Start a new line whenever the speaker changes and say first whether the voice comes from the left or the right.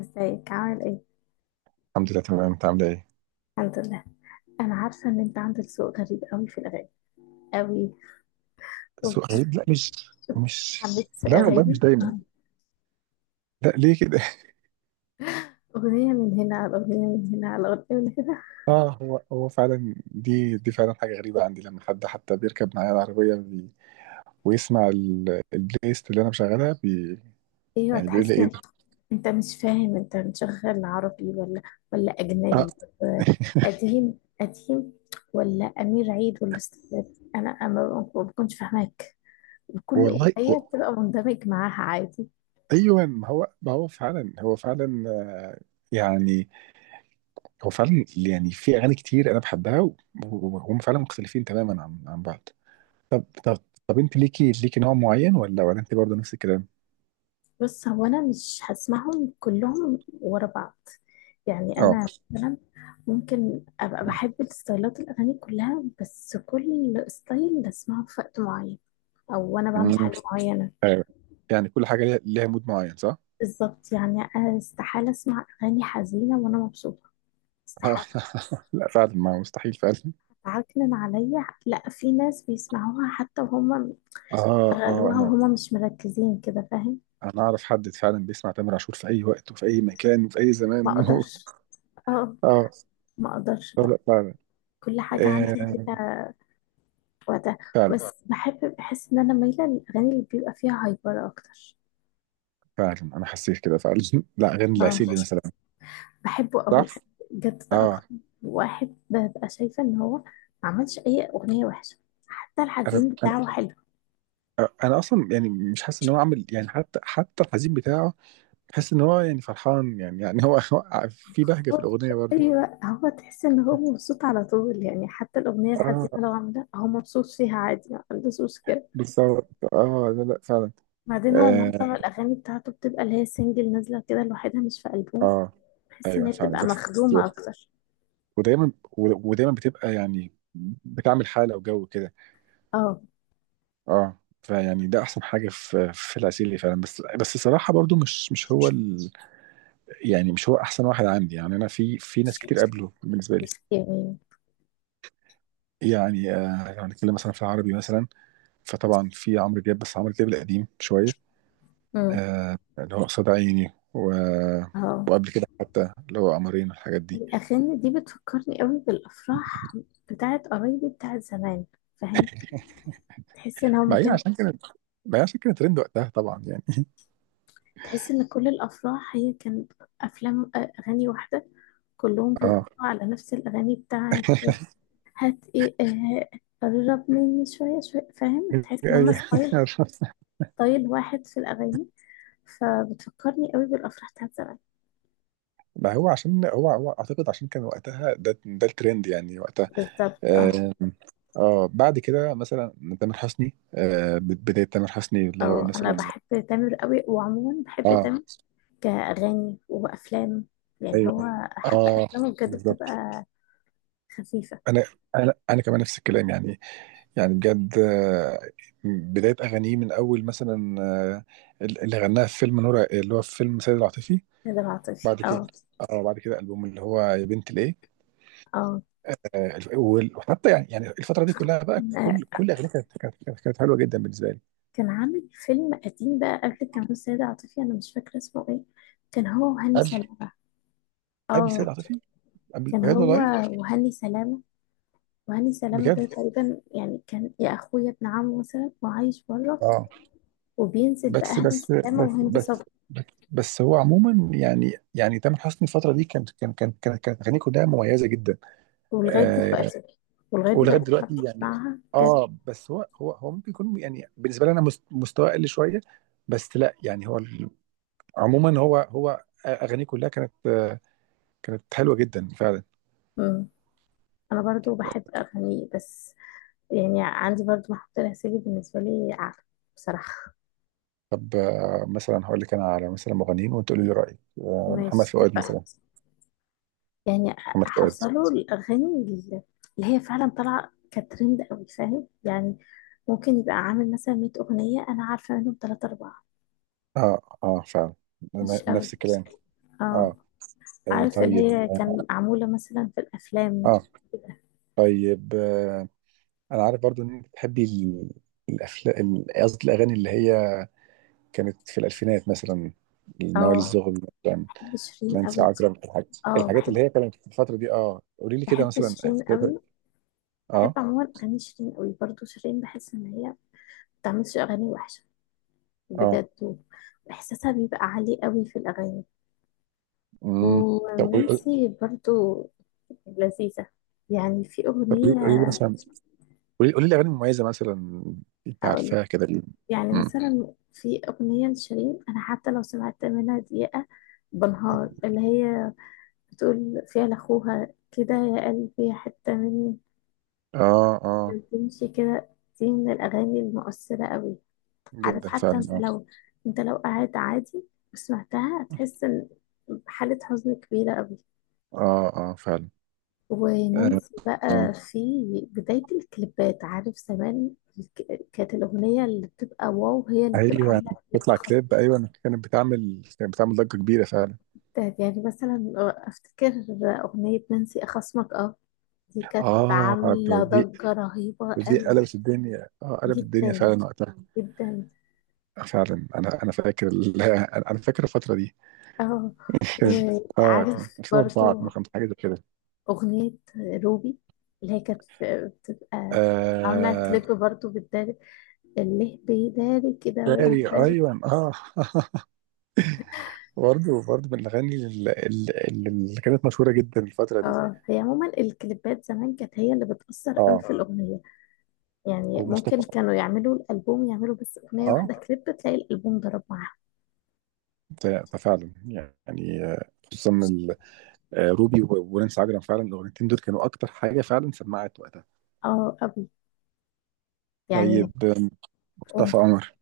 left: ازيك، عامل ايه؟
right: الحمد لله تمام، انت عامله ايه؟
left: الحمد لله. انا عارفه ان انت عندك ذوق غريب قوي في الاغاني، قوي.
right: سؤال،
left: وبتسمع
right: لا مش.
left: ميكس
right: لا والله
left: اغاني،
right: مش دايما. لا ليه كده؟
left: اغنيه من هنا على اغنيه من هنا على اغنيه من هنا.
right: اه، هو فعلا دي فعلا حاجه غريبه عندي لما حد حتى بيركب معايا العربيه بي، ويسمع البلاylist اللي انا مشغلها بي.
left: ايوه،
right: يعني بيقول لي
left: تحس
right: ايه
left: ان
right: ده؟
left: انت مش فاهم، انت مشغل عربي ولا
right: اه.
left: اجنبي، ولا قديم قديم، ولا امير عيد، ولا استاذ. أنا ما بكونش فاهماك، وكل
right: والله
left: اغنيه
right: هو،
left: بتبقى مندمج معاها عادي.
right: ايوه، ما هو فعلا، هو فعلا، آه، يعني هو فعلا. يعني في اغاني كتير انا بحبها، وهم فعلا مختلفين تماما عن بعض. طب طب طب انت ليكي نوع معين ولا انت برضه نفس الكلام؟
left: بص، هو انا مش هسمعهم كلهم ورا بعض، يعني
right: اه.
left: انا مثلا ممكن ابقى بحب الستايلات الاغاني كلها، بس كل ستايل بسمعه في وقت معين، او وانا بعمل
right: مم.
left: حاجه معينه.
right: ايوه، يعني كل حاجه ليها مود معين، صح؟
left: بالظبط، يعني انا استحاله اسمع اغاني حزينه وانا مبسوطه،
right: اه.
left: استحاله.
right: لا فعلا، ما مستحيل فعلا.
left: عكنن عليا، لا في ناس بيسمعوها حتى وهم
right: اه. اه،
left: غلوها
right: انا
left: وهم مش مركزين كده، فاهم؟
right: انا اعرف حد فعلا بيسمع تامر عاشور في اي وقت وفي اي مكان وفي اي
left: ما
right: زمان.
left: اقدرش. اه،
right: اه،
left: ما اقدرش بقى.
right: لا فعلا.
left: كل حاجه عندي
right: آه،
left: ليها وقتها.
right: فعلا
left: بس بحس ان انا مايله للاغاني اللي بيبقى فيها هايبر اكتر.
right: فعلا انا حسيت كده فعلا. لا، غير
left: اه،
right: العسيلي مثلا،
left: بحبه قوي يعني،
right: صح؟
left: بجد، ده
right: اه،
left: اكتر واحد ببقى شايفه ان هو ما عملش اي اغنيه وحشه، حتى
right: انا
left: الحزين
right: انا
left: بتاعه حلو.
right: انا اصلا يعني مش حاسس ان هو عامل، يعني حتى الحزين بتاعه، حاسس ان هو يعني فرحان، يعني هو، هو في بهجه في
left: هو،
right: الاغنيه برضه.
left: ايوه، هو تحس ان هو مبسوط على طول، يعني حتى الاغنيه
right: اه
left: الحزينه لو عامله هو مبسوط فيها عادي، ما عندوش مشكله.
right: بالظبط، اه لا لا فعلا.
left: بعدين هو
right: اه،
left: معظم الاغاني بتاعته بتبقى اللي هي سنجل نازله كده لوحدها، مش في البوم،
right: آه،
left: بحس ان
right: ايوه
left: هي
right: فعلا.
left: بتبقى
right: بس
left: مخدومه اكتر.
right: ودايما ودايما بتبقى يعني، بتعمل حاله وجو كده.
left: اه،
right: اه، فيعني ده احسن حاجه في العسيلي فعلا. بس الصراحه برضو مش هو ال، يعني مش هو احسن واحد عندي. يعني انا في ناس كتير قبله بالنسبه لي.
left: مش يعني.
right: يعني آه، لو هنتكلم مثلا في العربي مثلا، فطبعا في عمرو دياب، بس عمرو دياب القديم شويه،
left: امم.
right: آه، اللي هو قصاد عيني، و
left: اه،
right: وقبل كده حتى اللي هو قمرين والحاجات دي.
left: الأغاني دي بتفكرني قوي بالأفراح بتاعت قرايبي، بتاعت زمان، فاهم؟ تحس إن هو ما
right: ما هي
left: كان،
right: عشان كانت ما هي عشان كانت ترند وقتها طبعا، يعني.
left: تحس إن كل الأفراح هي كانت أفلام، أغاني واحدة، كلهم بيرقصوا
right: اه.
left: على نفس الأغاني بتاعت هات إيه، قرب مني شوية شوية، فاهم؟ تحس إن هما
right: أي-
left: ستايل واحد في الأغاني، فبتفكرني قوي بالأفراح بتاعت زمان.
right: ما هو عشان هو اعتقد، عشان كان وقتها ده الترند يعني وقتها.
left: بالظبط اه.
right: آم، اه. بعد كده مثلا تامر حسني، بداية تامر حسني اللي هو
left: اه، أنا
right: مثلا.
left: بحب تامر قوي، وعموما بحب
right: اه.
left: تامر كأغاني وأفلام، يعني هو
right: ايوه.
left: حتى
right: اه،
left: أفلامه بجد
right: بالظبط.
left: بتبقى خفيفة.
right: انا انا كمان نفس الكلام يعني. يعني بجد، بداية اغانيه من اول مثلا، آه، اللي غناها في فيلم نور، اللي هو في فيلم سيد العاطفي.
left: نادر عاطفي،
right: بعد كده
left: اه.
right: اه، بعد كده البوم اللي هو يا بنت ليه.
left: اه،
right: وحتى يعني، يعني الفتره دي كلها بقى، كل
left: آه،
right: كل اغنيه كانت كانت حلوه جدا بالنسبه لي.
left: كان عامل فيلم قديم بقى قبل، كان هو السيدة عاطفي، أنا مش فاكرة اسمه ايه. كان هو وهاني
right: قبل
left: سلامة.
right: قبل
left: اه،
right: سيد عاطفي، قبل،
left: كان
right: وهي
left: هو
right: والله.
left: وهاني سلامة. وهاني سلامة
right: بجد.
left: ده تقريبا يعني كان يا أخويا ابن عمه مثلا وعايش بره،
right: اه
left: وبينزل بقى
right: بس
left: هاني
right: بس
left: سلامة
right: بس
left: وهند
right: بس
left: صبري.
right: بس, بس هو عموما، يعني تامر حسني الفتره دي، كانت كانت اغانيه كلها مميزه جدا.
left: ولغاية
right: آه،
left: دلوقتي ولغاية
right: ولغايه
left: دلوقتي أنا
right: دلوقتي يعني.
left: بسمعها بجد.
right: اه، بس هو ممكن يكون، يعني بالنسبه لي انا، مستواه اقل شويه. بس لا، يعني هو ال، عموما هو اغانيه كلها كانت حلوه جدا فعلا.
left: مم. أنا برضو بحب أغانيه، بس يعني عندي برضو محطة الغسيل بالنسبة لي أعلى، بصراحة.
right: طب مثلا هقول لك انا على مثلا مغنيين وانت قولي لي رايك. محمد
left: ماشي،
right: فؤاد
left: اتفقنا.
right: مثلا.
left: يعني
right: محمد فؤاد.
left: حافظة له الأغاني اللي هي فعلا طالعة كترند أوي، فاهم؟ يعني ممكن يبقى عامل مثلا 100 أغنية، أنا عارفة منهم تلاتة أربعة،
right: اه، اه فعلا،
left: مش أوي.
right: نفس الكلام.
left: اه،
right: اه،
left: عارف اللي
right: طيب.
left: هي
right: اه،
left: كان معمولة مثلا في الأفلام
right: آه،
left: كده.
right: طيب. انا عارف برضو ان انت بتحبي الافلام، قصدي الاغاني اللي هي كانت في الالفينات مثلا. نوال
left: اه،
right: الزغبي مثلا،
left: بحب شيرين
right: نانسي
left: قوي دي.
right: عجرم، الحاجات
left: اه،
right: الحاجات اللي
left: بحب
right: هي كانت في الفتره دي. اه قولي لي كده
left: بحب
right: مثلا.
left: شيرين قوي، بحب
right: اه.
left: عموما أغاني شيرين قوي، برضو شيرين بحس إن هي ما بتعملش أغاني وحشة،
right: اه.
left: بجد، وإحساسها بيبقى عالي قوي في الأغاني،
right: امم. طب
left: ونانسي برضو لذيذة. يعني في
right: طب قولي
left: أغنية
right: قولي لي مثلا، قولي لي أغاني مميزة مثلا، أنت
left: أقول
right: عارفاها كده ليه؟
left: يعني
right: مم.
left: مثلا في أغنية لشيرين، أنا حتى لو سمعت منها دقيقة، بنهار، اللي هي بتقول فيها لأخوها كده يا قلبي حتة مني،
right: آه، آه.
left: بتمشي كده، دي من الأغاني المؤثرة قوي. عارف،
right: جدا
left: حتى
right: فعلا،
left: أنت
right: آه.
left: لو أنت لو قاعد عادي وسمعتها هتحس إن حالة حزن كبيرة قوي.
right: آه آه فعلا. آه.
left: ونانسي
right: آه.
left: بقى في بداية الكليبات، عارف زمان، كانت الأغنية اللي بتبقى واو هي اللي بتبقى
right: أيوه.
left: عاملة كليب
right: بيطلع كليب،
left: خطير.
right: أيوه، كانت بتعمل ضجة كبيرة فعلا.
left: يعني مثلا أفتكر أغنية نانسي أخصمك، دي كانت
right: آه، ده،
left: عاملة
right: دي
left: ضجة رهيبة
right: دي
left: قوي،
right: قلبت الدنيا، آه قلبت الدنيا
left: جدا
right: فعلا وقتها.
left: جدا.
right: فعلا، أنا فاكر ال، أنا فاكر الفترة دي.
left: اه
right: كان
left: اه،
right: آه، كان
left: وعارف
right: 2004
left: برضو
right: 2005 حاجة زي كده.
left: أغنية روبي، اللي هي كانت بتبقى عاملة
right: آه
left: كليب برضو بتداري، اللي بيداري كده.
right: فاري، أيوه آه. برضه من الأغاني اللي كانت مشهورة جدا الفترة دي.
left: اه، هي عموما الكليبات زمان كانت هي اللي بتأثر قوي
right: اه.
left: في الأغنية، يعني ممكن
right: ومصطفى،
left: كانوا يعملوا الألبوم، يعملوا بس أغنية
right: اه،
left: واحدة كليب تلاقي الألبوم ضرب معاها.
right: ده فعلا يعني، خصوصا ال. روبي ونانسي عجرم فعلا، الأغنيتين دول كانوا أكتر حاجة فعلا سمعت وقتها.
left: اه قوي
right: طيب
left: يعني. قول
right: مصطفى قمر.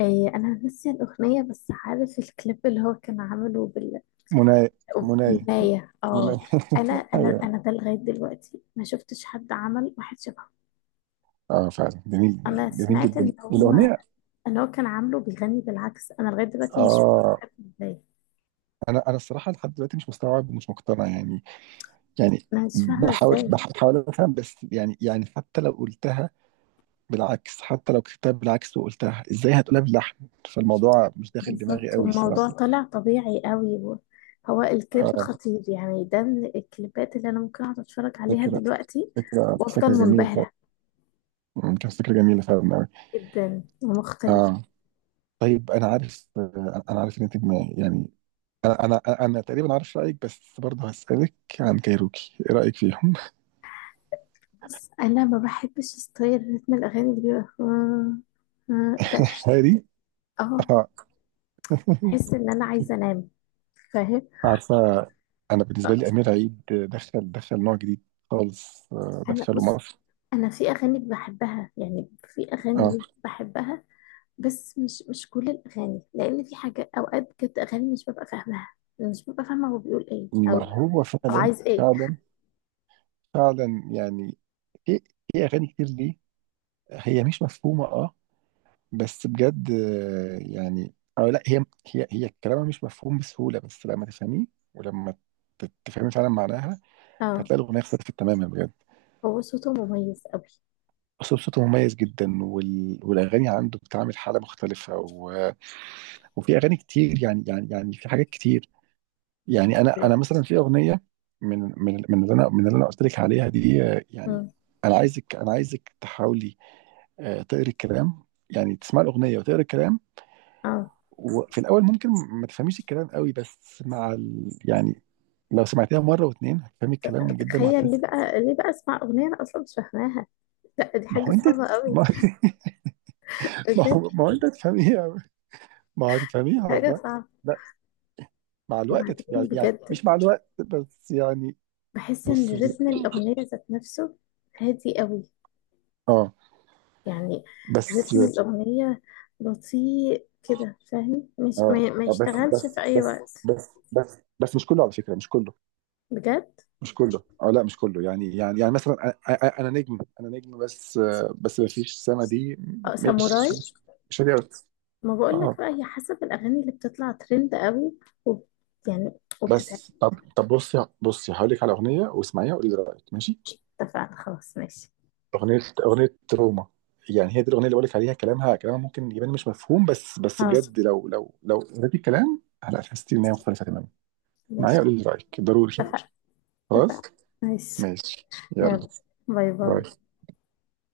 left: إيه، أنا ناسية الأغنية بس عارف الكليب اللي هو كان عامله
right: منايا منايا
left: بالأغنية، اه.
right: منايا.
left: أنا أنا
right: ايوه.
left: أنا ده لغاية دلوقتي ما شفتش حد عمل واحد شبهه.
right: اه فعلا جميل،
left: أنا
right: جميل
left: سمعت
right: جدا الأغنية.
left: إن هو كان عامله بيغني بالعكس، أنا لغاية دلوقتي مش
right: اه،
left: مستوعبة إزاي،
right: انا الصراحة لحد دلوقتي مش مستوعب ومش مقتنع يعني. يعني
left: أنا مش فاهمة
right: بحاول،
left: إزاي.
right: بحاول افهم بس، يعني حتى لو قلتها بالعكس، حتى لو كتبتها بالعكس وقلتها ازاي هتقولها باللحن، فالموضوع مش داخل دماغي
left: بالظبط،
right: قوي الصراحه.
left: والموضوع طلع طبيعي قوي هو الكليب
right: اه،
left: خطير، يعني ده من الكليبات اللي انا ممكن اقعد اتفرج عليها
right: فكره،
left: دلوقتي
right: فكره
left: وافضل
right: فكره جميله فعلا.
left: منبهرة،
right: كانت فكره جميله فعلا قوي.
left: جدا ومختلفة.
right: اه. طيب انا عارف، انا عارف ان انت دماغي يعني، انا تقريبا عارف رايك بس برضه هسالك عن كايروكي، ايه رايك فيهم؟
left: بس انا ما بحبش ستايل رتم الاغاني اللي بيبقى ده.
right: هادي.
left: اه،
right: اه.
left: بحس ان انا عايزة انام، فاهم؟
right: عارفه، انا بالنسبه
left: آه،
right: لي امير عيد دخل نوع جديد خالص.
left: انا
right: دخله
left: بص،
right: مصر.
left: انا في اغاني بحبها، يعني في اغاني
right: اه،
left: ليه بحبها، بس مش كل الاغاني، لان في حاجه اوقات كانت اغاني مش ببقى فاهماها، مش ببقى فاهمه هو بيقول ايه
right: ما
left: او
right: هو
left: او
right: فعلا.
left: عايز ايه.
right: فعلا فعلا يعني. في في اغاني كتير دي هي مش مفهومه اه. بس بجد، يعني او لا، هي، هي كلامها مش مفهوم بسهوله، بس لما تفهميه، ولما تفهمي فعلا معناها،
left: اه،
right: هتلاقي الاغنيه اختلفت تماما بجد.
left: هو صوته مميز قوي.
right: اصلا صوته مميز جدا، وال... والاغاني عنده بتعمل حاله مختلفه، و... وفي اغاني كتير يعني، يعني في حاجات كتير يعني. انا
left: أيوة.
right: انا مثلا في اغنيه من اللي انا، من اللي انا قلت لك عليها دي، يعني
left: مم.
right: انا عايزك، انا عايزك تحاولي، تقري الكلام. يعني تسمع الاغنيه وتقرا الكلام.
left: اه،
right: وفي الاول ممكن ما تفهميش الكلام قوي، بس مع ال، يعني لو سمعتيها مره واتنين هتفهمي الكلام جدا
left: تخيل، ليه
right: وهتحسي.
left: بقى ليه بقى اسمع اغنيه انا اصلا مش فاهماها؟ لا دي
right: ما
left: حاجه
right: هو انت
left: صعبه قوي،
right: ما، ما
left: بجد،
right: هو، ما هو انت هتفهميها. ما هو هتفهميها
left: حاجه
right: والله.
left: صعبه.
right: لا مع الوقت
left: وبعدين
right: يعني
left: بجد
right: مش مع الوقت بس، يعني
left: بحس
right: بص.
left: ان رتم الاغنيه ذات نفسه هادي قوي،
right: اه
left: يعني
right: بس.
left: رتم الاغنيه بطيء كده، فاهم؟ مش
right: اه،
left: ما
right: بس
left: يشتغلش
right: بس
left: في اي
right: بس
left: وقت،
right: بس بس بس مش كله على فكره، مش كله،
left: بجد.
right: مش كله. اه لا مش كله يعني، يعني مثلا، انا نجم، انا نجم بس، بس ما فيش السنه دي
left: اه،
right: مش
left: ساموراي.
right: مش هتقدر.
left: ما بقولك
right: اه
left: بقى، هي حسب الأغاني اللي بتطلع ترند قوي، وب... يعني وبتتعب.
right: بس طب بصي هقول لك على اغنيه واسمعيها وقولي لي رايك، ماشي؟
left: اتفقنا، خلاص، ماشي.
right: اغنيه اغنيه روما. يعني هي دي الاغنيه اللي بقول لك عليها، كلامها ممكن يبان مش مفهوم، بس
left: اه،
right: بجد لو لو قريتي الكلام هلا هتحسي ان هي مختلفه تماما. معايا؟
left: ماشي خلاص،
right: قولي لي رايك ضروري.
left: اتفقنا،
right: خلاص،
left: اتفقنا، ماشي.
right: ماشي. يلا،
left: يلا، باي باي.
right: باي.